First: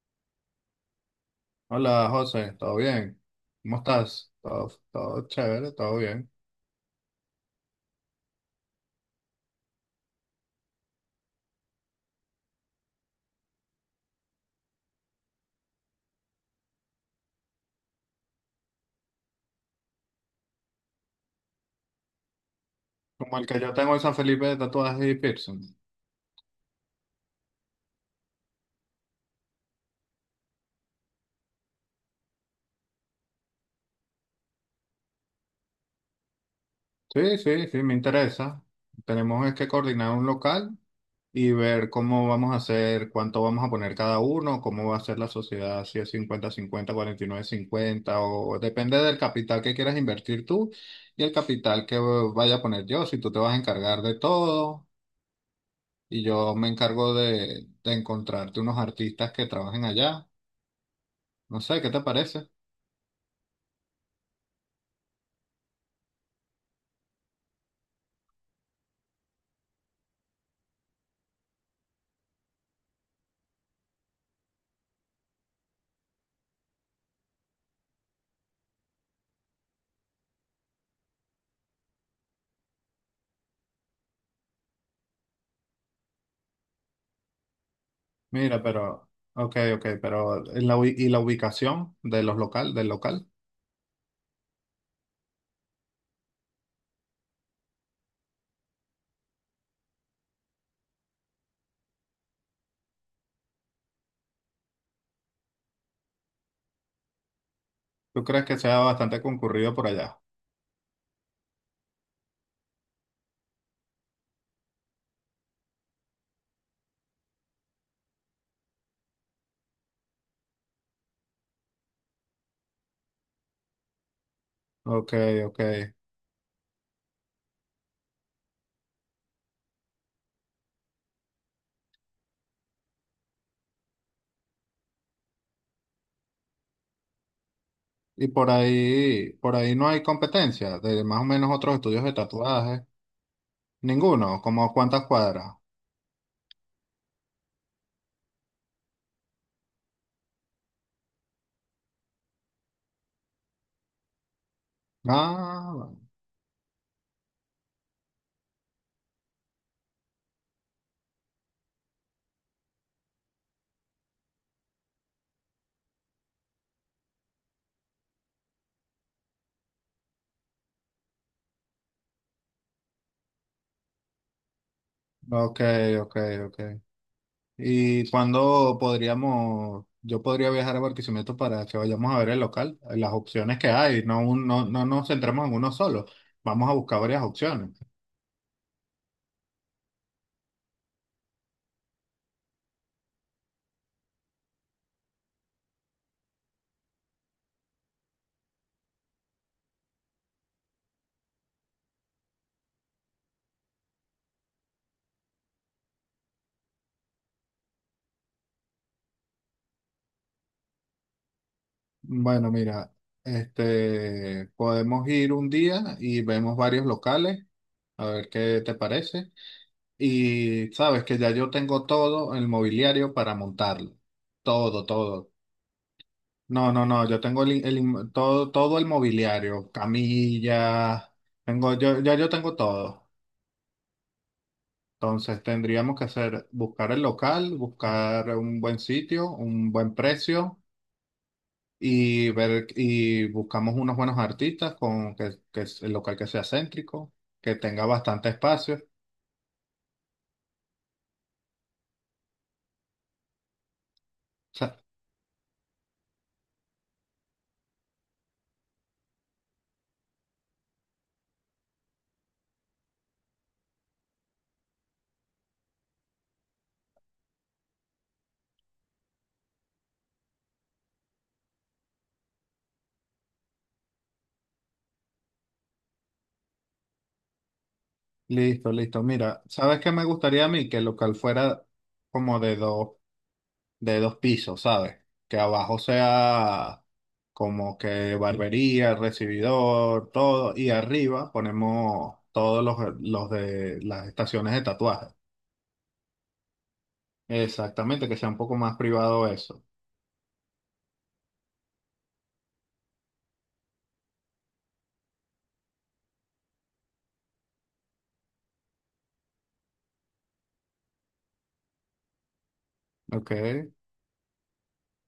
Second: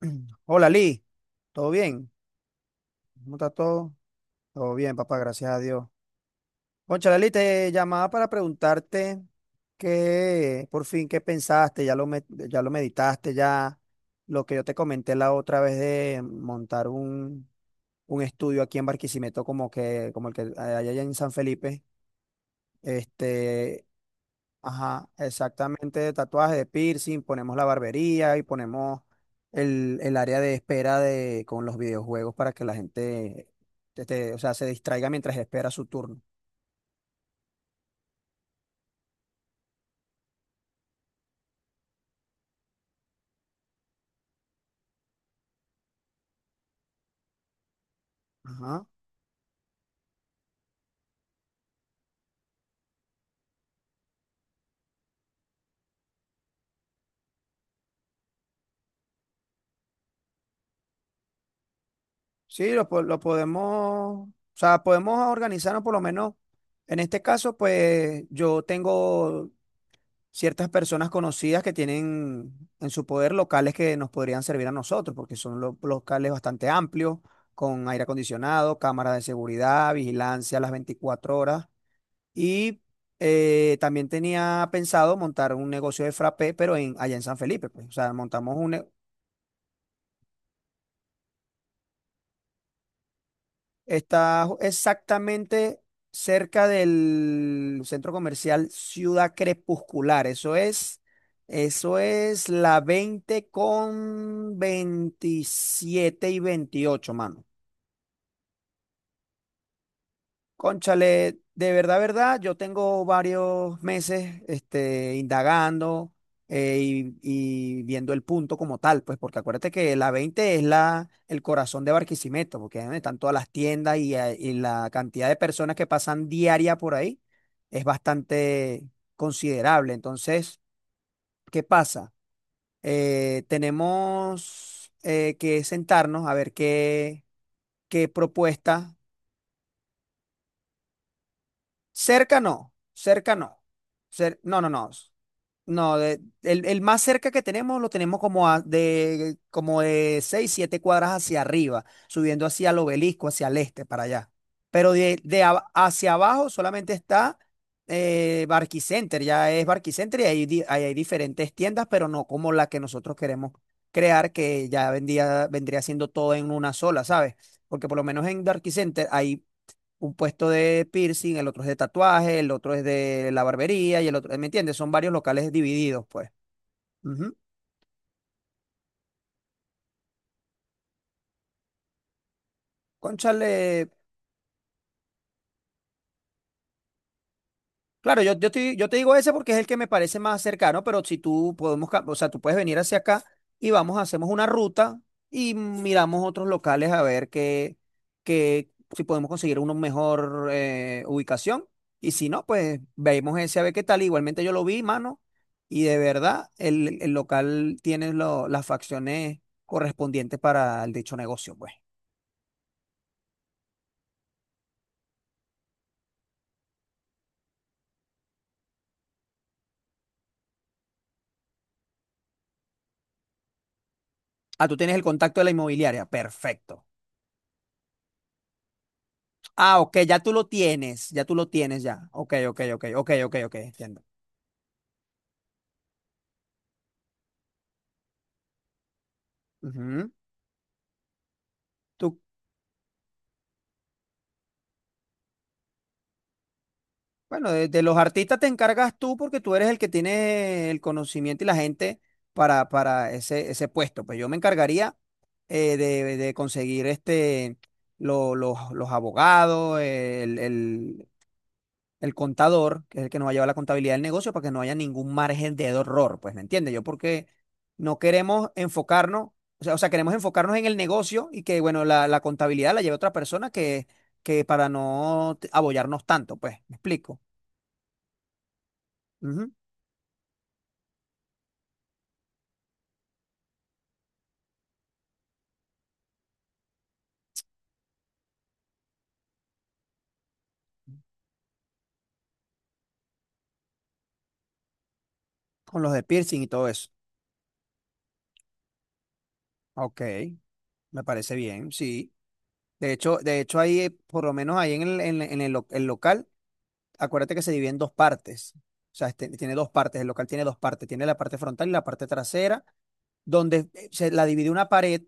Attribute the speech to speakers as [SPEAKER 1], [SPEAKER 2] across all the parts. [SPEAKER 1] Hola, Lee. ¿Todo
[SPEAKER 2] Hola
[SPEAKER 1] bien?
[SPEAKER 2] José, ¿todo bien?
[SPEAKER 1] ¿Cómo está
[SPEAKER 2] ¿Cómo
[SPEAKER 1] todo?
[SPEAKER 2] estás? Todo,
[SPEAKER 1] Todo bien, papá,
[SPEAKER 2] todo
[SPEAKER 1] gracias a
[SPEAKER 2] chévere,
[SPEAKER 1] Dios.
[SPEAKER 2] todo bien.
[SPEAKER 1] Cónchale, Lee, te llamaba para preguntarte qué, por fin, qué pensaste, ya lo meditaste, ya lo que yo te comenté la otra vez de montar un estudio aquí en Barquisimeto, como que, como el que hay allá en San Felipe.
[SPEAKER 2] Como el que yo
[SPEAKER 1] Este,
[SPEAKER 2] tengo en San Felipe de tatuajes
[SPEAKER 1] Ajá,
[SPEAKER 2] y piercing.
[SPEAKER 1] exactamente, de tatuaje, de piercing, ponemos la barbería y ponemos el área de espera con los videojuegos para que la gente o sea, se distraiga mientras espera su turno.
[SPEAKER 2] Sí, sí, sí, me interesa. Tenemos es que coordinar un local y ver cómo vamos a hacer, cuánto vamos a poner cada uno, cómo va a ser la sociedad, si es 50-50, 49-50 o
[SPEAKER 1] Ajá.
[SPEAKER 2] depende del capital que quieras invertir tú y el capital que vaya a poner yo, si tú te vas a encargar de todo y yo me encargo de encontrarte unos artistas que trabajen allá. No sé, ¿qué te parece?
[SPEAKER 1] Sí, lo podemos, o sea, podemos organizarnos por lo menos. En este caso, pues yo tengo ciertas personas conocidas que tienen en su poder locales que nos podrían servir a nosotros, porque son locales bastante amplios, con aire acondicionado, cámaras de seguridad, vigilancia a las 24 horas. Y también tenía pensado montar un negocio de frappé, pero allá en San Felipe, pues. O sea, montamos
[SPEAKER 2] Mira,
[SPEAKER 1] un, ne-.
[SPEAKER 2] pero, ok, ok, pero ¿y y la ubicación de del local?
[SPEAKER 1] Exactamente cerca del centro comercial Ciudad Crepuscular. Eso es la 20 con 27 y 28, mano.
[SPEAKER 2] ¿Tú crees que sea bastante concurrido por allá?
[SPEAKER 1] Cónchale, de verdad, verdad, yo tengo varios meses indagando, y viendo el punto como tal, pues porque acuérdate que la 20 es el corazón de Barquisimeto, porque ahí donde están todas las tiendas y la
[SPEAKER 2] Ok,
[SPEAKER 1] cantidad de
[SPEAKER 2] ok.
[SPEAKER 1] personas que pasan diaria por ahí es bastante considerable. Entonces, ¿qué pasa? Tenemos que sentarnos a ver qué,
[SPEAKER 2] Y
[SPEAKER 1] propuesta.
[SPEAKER 2] por ahí no hay competencia de más o menos otros estudios de
[SPEAKER 1] Cerca no,
[SPEAKER 2] tatuaje.
[SPEAKER 1] cerca no.
[SPEAKER 2] Ninguno,
[SPEAKER 1] No, no,
[SPEAKER 2] como
[SPEAKER 1] no.
[SPEAKER 2] cuántas cuadras.
[SPEAKER 1] No, el más cerca que tenemos lo tenemos como de 6 7 cuadras hacia arriba, subiendo hacia el obelisco, hacia el este, para allá. Pero
[SPEAKER 2] Ah, bueno.
[SPEAKER 1] hacia abajo solamente está Barquicenter, ya es Barquicenter y ahí hay diferentes tiendas, pero no como la que nosotros queremos crear, que vendría siendo todo en una sola, ¿sabes? Porque por lo menos en Barquicenter hay un puesto de piercing, el otro es de tatuaje, el otro es de la barbería y el otro, ¿me entiendes? Son varios locales
[SPEAKER 2] Ok,
[SPEAKER 1] divididos,
[SPEAKER 2] ok,
[SPEAKER 1] pues.
[SPEAKER 2] ok.
[SPEAKER 1] Ujú.
[SPEAKER 2] ¿Y cuándo podríamos, yo podría viajar a Barquisimeto para que vayamos a ver el local, las opciones que
[SPEAKER 1] Cónchale,
[SPEAKER 2] hay, no, no, no nos centramos en uno solo. Vamos a buscar varias opciones.
[SPEAKER 1] claro, yo te digo ese porque es el que me parece más cercano, pero si tú podemos, o sea, tú puedes venir hacia acá y vamos, hacemos una ruta y miramos otros locales a ver qué, si podemos conseguir una mejor ubicación. Y si no, pues veamos ese a ver qué tal. Igualmente yo lo vi, mano, y de verdad el local tiene las facciones correspondientes para el dicho negocio, pues.
[SPEAKER 2] Bueno, mira, este, podemos ir un día y vemos varios locales, a ver qué te parece. Y sabes que ya yo tengo todo el mobiliario para montarlo.
[SPEAKER 1] Ah, tú
[SPEAKER 2] Todo,
[SPEAKER 1] tienes el
[SPEAKER 2] todo.
[SPEAKER 1] contacto de la inmobiliaria.
[SPEAKER 2] No, no,
[SPEAKER 1] Perfecto.
[SPEAKER 2] no, yo tengo todo el mobiliario,
[SPEAKER 1] Ah, ok, ya tú lo
[SPEAKER 2] camillas,
[SPEAKER 1] tienes, ya tú lo tienes ya.
[SPEAKER 2] ya yo
[SPEAKER 1] Ok,
[SPEAKER 2] tengo
[SPEAKER 1] ok, ok,
[SPEAKER 2] todo.
[SPEAKER 1] ok, ok, ok, entiendo.
[SPEAKER 2] Entonces tendríamos que hacer, buscar el local, buscar un buen sitio, un buen
[SPEAKER 1] Ujú.
[SPEAKER 2] precio.
[SPEAKER 1] Tú,
[SPEAKER 2] Y ver y buscamos unos buenos artistas con que es el local que sea céntrico,
[SPEAKER 1] bueno,
[SPEAKER 2] que
[SPEAKER 1] de
[SPEAKER 2] tenga
[SPEAKER 1] los
[SPEAKER 2] bastante
[SPEAKER 1] artistas te
[SPEAKER 2] espacio.
[SPEAKER 1] encargas tú porque tú eres el que tiene el conocimiento y la gente para ese puesto. Pues yo me
[SPEAKER 2] Sa-
[SPEAKER 1] encargaría de conseguir los abogados, el contador, que es el que nos va a llevar la contabilidad del negocio, para que no haya ningún margen de error, pues, ¿me entiendes? Yo porque no queremos enfocarnos, o sea, queremos enfocarnos en el negocio y que, bueno, la contabilidad la lleve otra persona, que para no abollarnos tanto, pues, ¿me explico?
[SPEAKER 2] Listo, listo. Mira,
[SPEAKER 1] Ujú.
[SPEAKER 2] ¿sabes qué me gustaría a mí? Que el local fuera como de dos pisos, ¿sabes? Que abajo sea como que barbería, recibidor, todo, y arriba ponemos todos los de las estaciones de tatuaje.
[SPEAKER 1] Con los de piercing y todo eso.
[SPEAKER 2] Exactamente, que sea un poco más privado eso.
[SPEAKER 1] Ok, me parece bien, sí. De hecho ahí, por lo menos ahí en el el local, acuérdate que se divide en dos partes. O sea, tiene dos partes, el local tiene dos partes, tiene la parte frontal y la parte trasera
[SPEAKER 2] Ok.
[SPEAKER 1] donde se la divide una pared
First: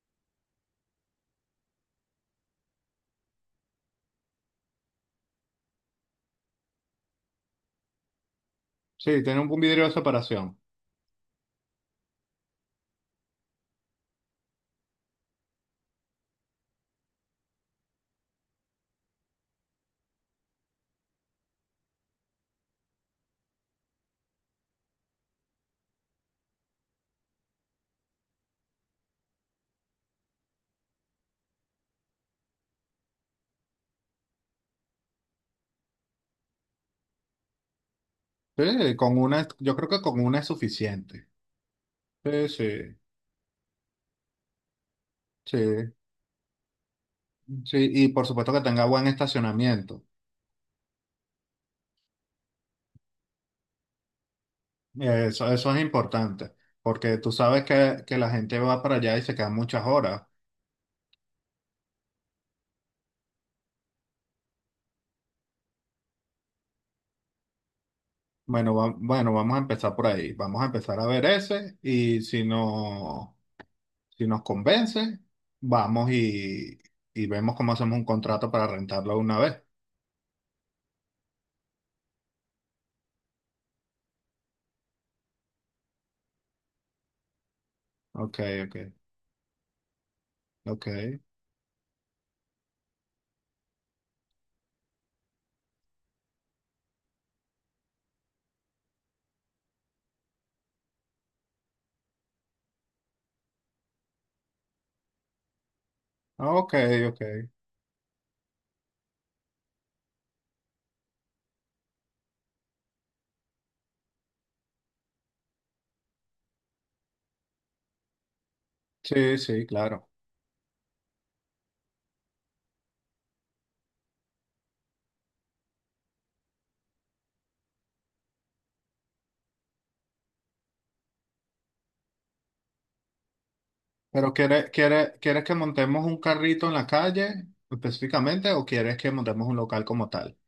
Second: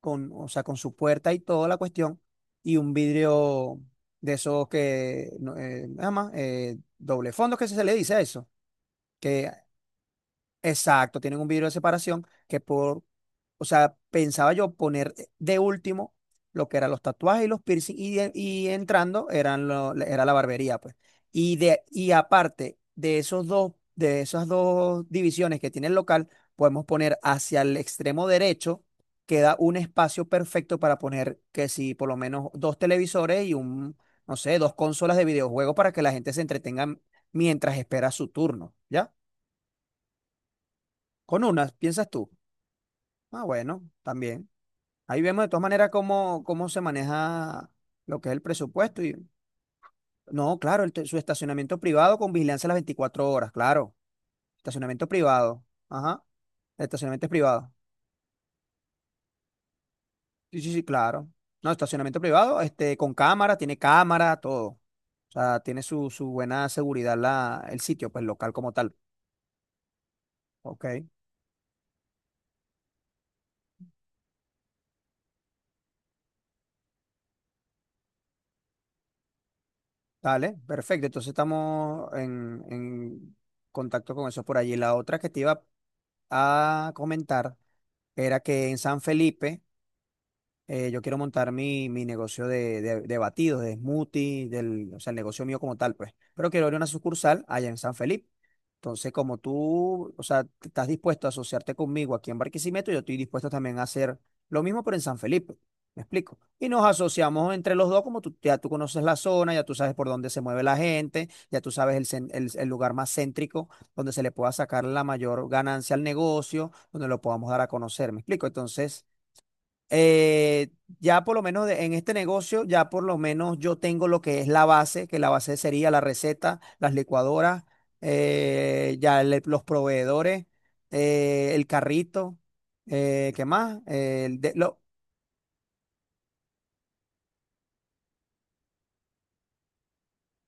[SPEAKER 1] con, o sea, con su puerta y toda la cuestión, y un vidrio de esos que, no, nada más, doble fondo, que se le dice a eso,
[SPEAKER 2] Sí, tiene un
[SPEAKER 1] que.
[SPEAKER 2] un vidrio de separación.
[SPEAKER 1] Exacto, tienen un vidrio de separación o sea, pensaba yo poner de último lo que eran los tatuajes y los piercing y entrando eran era la barbería, pues. Y aparte de esos dos, de esas dos divisiones que tiene el local, podemos poner hacia el extremo derecho, queda un espacio perfecto para poner que si por lo menos dos televisores y un, no sé, dos consolas de videojuegos para que la gente se entretenga mientras espera su turno,
[SPEAKER 2] Sí,
[SPEAKER 1] ¿ya?
[SPEAKER 2] con una, yo creo que con una es suficiente.
[SPEAKER 1] Con unas, ¿piensas tú?
[SPEAKER 2] Sí, sí,
[SPEAKER 1] Ah, bueno, también. Ahí vemos de
[SPEAKER 2] sí,
[SPEAKER 1] todas maneras cómo se maneja
[SPEAKER 2] sí. Y
[SPEAKER 1] lo
[SPEAKER 2] por
[SPEAKER 1] que es el
[SPEAKER 2] supuesto que tenga
[SPEAKER 1] presupuesto.
[SPEAKER 2] buen
[SPEAKER 1] Y,
[SPEAKER 2] estacionamiento.
[SPEAKER 1] no, claro, su estacionamiento privado con vigilancia las 24 horas, claro. Estacionamiento
[SPEAKER 2] Eso,
[SPEAKER 1] privado.
[SPEAKER 2] eso es
[SPEAKER 1] Ajá.
[SPEAKER 2] importante,
[SPEAKER 1] El
[SPEAKER 2] porque
[SPEAKER 1] estacionamiento es
[SPEAKER 2] tú sabes
[SPEAKER 1] privado.
[SPEAKER 2] que la gente va para allá y se quedan muchas horas.
[SPEAKER 1] Sí, sí, sí, claro. No, estacionamiento privado, con cámara, tiene cámara, todo. O sea, tiene su buena seguridad el sitio, pues local como
[SPEAKER 2] Bueno,
[SPEAKER 1] tal.
[SPEAKER 2] vamos a empezar por ahí. Vamos a
[SPEAKER 1] Ok,
[SPEAKER 2] empezar a ver ese y si no, si nos convence, vamos y vemos cómo hacemos un contrato para rentarlo una vez.
[SPEAKER 1] dale, perfecto. Entonces estamos en contacto con eso por allí. La otra que te iba a comentar
[SPEAKER 2] Ok,
[SPEAKER 1] era que en
[SPEAKER 2] ok,
[SPEAKER 1] San Felipe
[SPEAKER 2] ok,
[SPEAKER 1] yo quiero montar mi negocio de batidos, de smoothies, o sea, el negocio mío como tal, pues. Pero quiero abrir una sucursal allá en San Felipe. Entonces, como tú, o sea, estás dispuesto a asociarte conmigo aquí en Barquisimeto, yo estoy dispuesto también a hacer lo mismo, pero en San Felipe. ¿Me explico? Y
[SPEAKER 2] ok,
[SPEAKER 1] nos
[SPEAKER 2] ok.
[SPEAKER 1] asociamos entre los dos, como tú, ya tú conoces la zona, ya tú sabes por dónde se mueve la gente, ya tú sabes el, cen- el lugar más céntrico donde se le pueda sacar la mayor ganancia al negocio, donde lo podamos dar a conocer. ¿Me explico? Entonces
[SPEAKER 2] Sí, sí, claro.
[SPEAKER 1] eh, ya por lo menos en este negocio, ya por lo menos yo tengo lo que es la base, que la base sería la receta, las licuadoras, los proveedores, el carrito, ¿qué más?
[SPEAKER 2] Pero ¿quieres, quieres, quieres que montemos un carrito en la calle específicamente o quieres que montemos un local como tal?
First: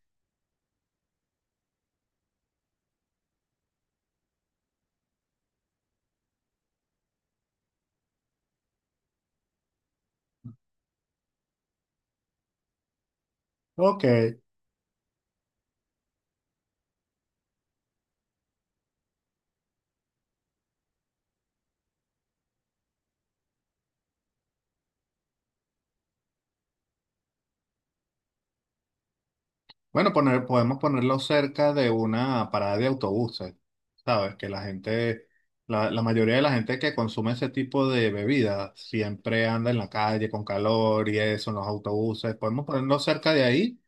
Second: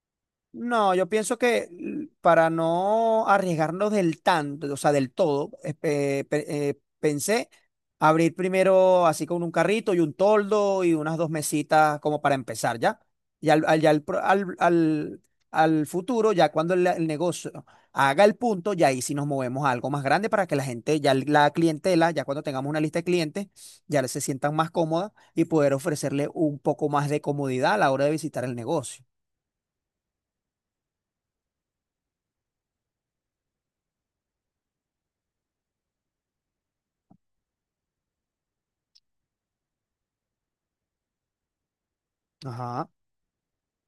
[SPEAKER 1] No, yo pienso que para no arriesgarnos del tanto, o sea, del todo, pensé abrir primero así con un carrito y un toldo y unas dos mesitas como para empezar, ¿ya? Y al, al, ya al,
[SPEAKER 2] Ok.
[SPEAKER 1] pro- al, al- al- futuro, ya cuando el negocio haga el punto, ya ahí sí nos movemos a algo más grande para que la gente, ya la clientela, ya cuando tengamos una lista de clientes, ya se sientan más cómodas y poder ofrecerle un poco más de comodidad a la hora de visitar el negocio.
[SPEAKER 2] Bueno, podemos ponerlo cerca de una parada de autobuses. Sabes que la mayoría de la gente que consume ese tipo de bebidas siempre anda en la calle con calor y eso, en los autobuses. Podemos
[SPEAKER 1] Ajá.
[SPEAKER 2] ponerlo cerca de ahí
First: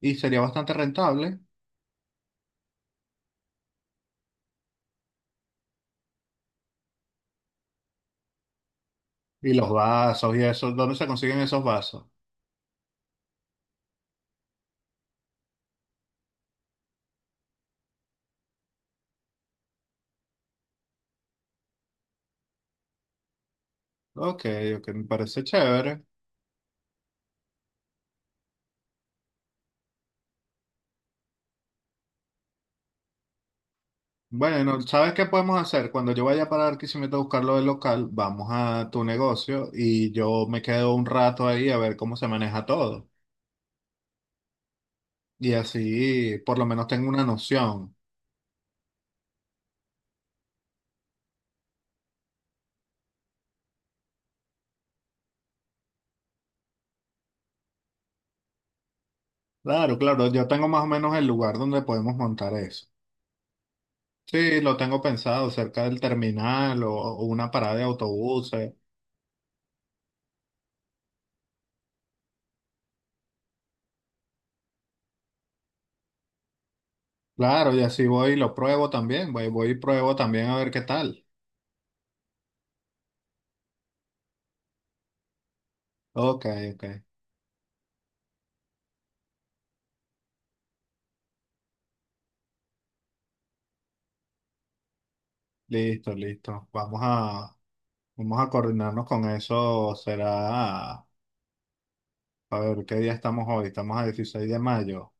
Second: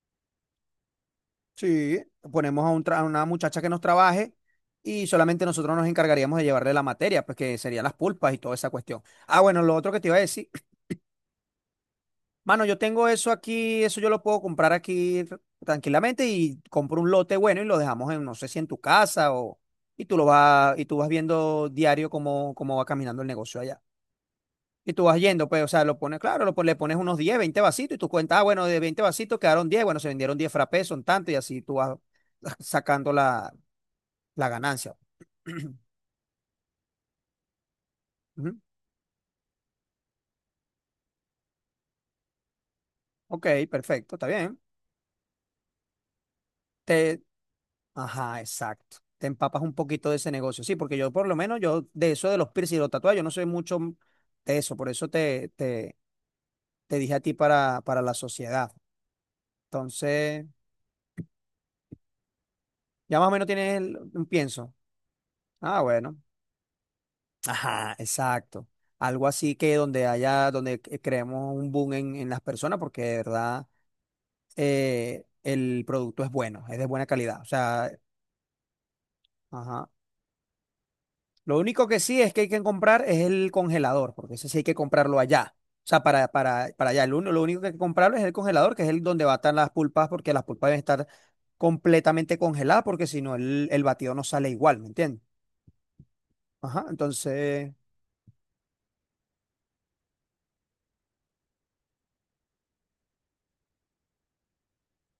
[SPEAKER 2] y sería bastante rentable.
[SPEAKER 1] Sí, ponemos a una muchacha que nos trabaje y solamente nosotros nos encargaríamos de llevarle la materia, pues que serían las pulpas y toda esa cuestión. Ah,
[SPEAKER 2] Y
[SPEAKER 1] bueno,
[SPEAKER 2] los
[SPEAKER 1] lo otro que te iba a
[SPEAKER 2] vasos y
[SPEAKER 1] decir,
[SPEAKER 2] eso, ¿dónde se consiguen esos vasos?
[SPEAKER 1] mano, yo tengo eso aquí, eso yo lo puedo comprar aquí tranquilamente y compro un lote bueno y lo dejamos no sé si en tu casa o y tú lo vas y tú vas viendo diario cómo va caminando el negocio allá.
[SPEAKER 2] Ok, ok,
[SPEAKER 1] Y
[SPEAKER 2] me
[SPEAKER 1] tú vas
[SPEAKER 2] parece
[SPEAKER 1] yendo, pues, o sea, lo
[SPEAKER 2] chévere.
[SPEAKER 1] pones, claro, le pones unos 10, 20 vasitos y tú cuentas, ah, bueno, de 20 vasitos quedaron 10, bueno, se vendieron 10 frappés, son tanto y así tú vas sacando la
[SPEAKER 2] Bueno,
[SPEAKER 1] ganancia.
[SPEAKER 2] ¿sabes qué podemos hacer? Cuando yo vaya para Barquisimeto a buscar lo del local, vamos
[SPEAKER 1] Ujú.
[SPEAKER 2] a tu negocio y yo me quedo un rato ahí a ver cómo se maneja todo.
[SPEAKER 1] Ok, perfecto, está bien.
[SPEAKER 2] Y así por lo menos tengo
[SPEAKER 1] Te,
[SPEAKER 2] una noción.
[SPEAKER 1] ajá, exacto. Te empapas un poquito de ese negocio. Sí, porque yo por lo menos, yo de eso de los piercing, y los tatuajes, yo no soy mucho de eso. Por eso te dije a ti para la sociedad.
[SPEAKER 2] Claro, claro,
[SPEAKER 1] Entonces,
[SPEAKER 2] yo tengo más o menos el lugar donde podemos montar eso.
[SPEAKER 1] ya más o menos tienes un
[SPEAKER 2] Sí,
[SPEAKER 1] pienso.
[SPEAKER 2] lo tengo pensado,
[SPEAKER 1] Ah,
[SPEAKER 2] cerca del
[SPEAKER 1] bueno.
[SPEAKER 2] terminal o una parada de
[SPEAKER 1] Ajá, exacto.
[SPEAKER 2] autobuses.
[SPEAKER 1] Algo así que donde haya, donde creemos un boom en las personas, porque de verdad el producto es bueno, es de buena calidad. O
[SPEAKER 2] Claro, y
[SPEAKER 1] sea,
[SPEAKER 2] así voy y lo pruebo también, voy y
[SPEAKER 1] ajá.
[SPEAKER 2] pruebo también a ver qué tal.
[SPEAKER 1] Lo único que sí es que hay que comprar es el congelador, porque ese sí hay que comprarlo allá. O sea, para,
[SPEAKER 2] Ok,
[SPEAKER 1] para, para
[SPEAKER 2] ok.
[SPEAKER 1] allá. Lo único que hay que comprarlo es el congelador, que es el donde batan las pulpas, porque las pulpas deben estar completamente congeladas, porque si no, el batido no sale igual, ¿me entiendes?
[SPEAKER 2] Listo, listo.
[SPEAKER 1] Ajá,
[SPEAKER 2] Vamos a,
[SPEAKER 1] entonces,
[SPEAKER 2] vamos a coordinarnos con eso. Será, a ver, ¿qué día estamos hoy? Estamos a 16 de mayo.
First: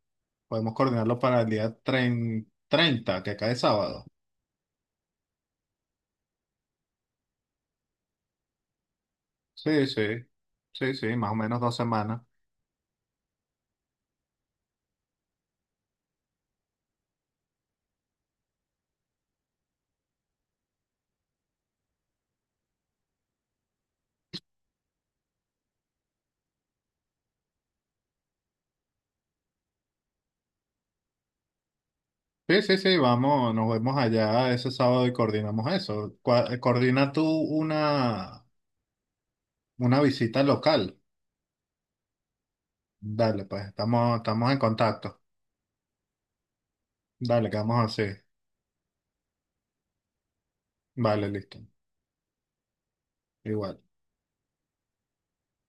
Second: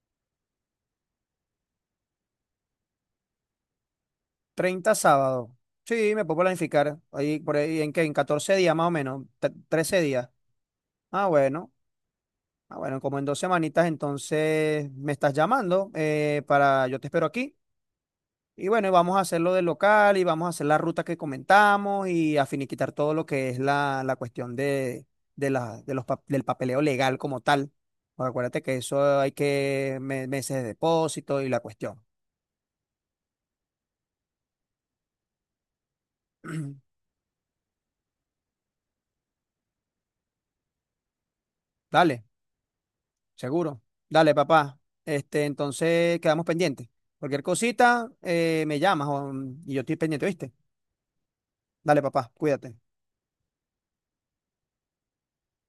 [SPEAKER 2] Podemos coordinarlo para el día 30, que cae sábado.
[SPEAKER 1] 30 sábado. Sí, me puedo planificar. Ahí, por ahí, ¿en qué? En 14 días más o menos,
[SPEAKER 2] Sí,
[SPEAKER 1] 13
[SPEAKER 2] sí,
[SPEAKER 1] días.
[SPEAKER 2] sí, sí,
[SPEAKER 1] Ah,
[SPEAKER 2] más o menos
[SPEAKER 1] bueno.
[SPEAKER 2] 2 semanas.
[SPEAKER 1] Ah, bueno, como en dos semanitas, entonces me estás llamando para, yo te espero aquí. Y bueno, y vamos a hacerlo del local y vamos a hacer la ruta que comentamos y a finiquitar todo lo que es la cuestión de la, de los, pa- del papeleo legal como tal. Porque acuérdate que eso hay que meses de depósito y la cuestión.
[SPEAKER 2] Sí, sí, sí, vamos, nos vemos allá ese sábado y coordinamos eso. Coordina tú una visita local.
[SPEAKER 1] Dale,
[SPEAKER 2] Dale, pues,
[SPEAKER 1] seguro.
[SPEAKER 2] estamos,
[SPEAKER 1] Dale,
[SPEAKER 2] estamos en
[SPEAKER 1] papá.
[SPEAKER 2] contacto.
[SPEAKER 1] Entonces quedamos pendientes. Cualquier
[SPEAKER 2] Dale, quedamos así.
[SPEAKER 1] cosita, me llamas y yo estoy pendiente, ¿viste?
[SPEAKER 2] Vale, listo.
[SPEAKER 1] Dale, papá, cuídate.
[SPEAKER 2] Igual.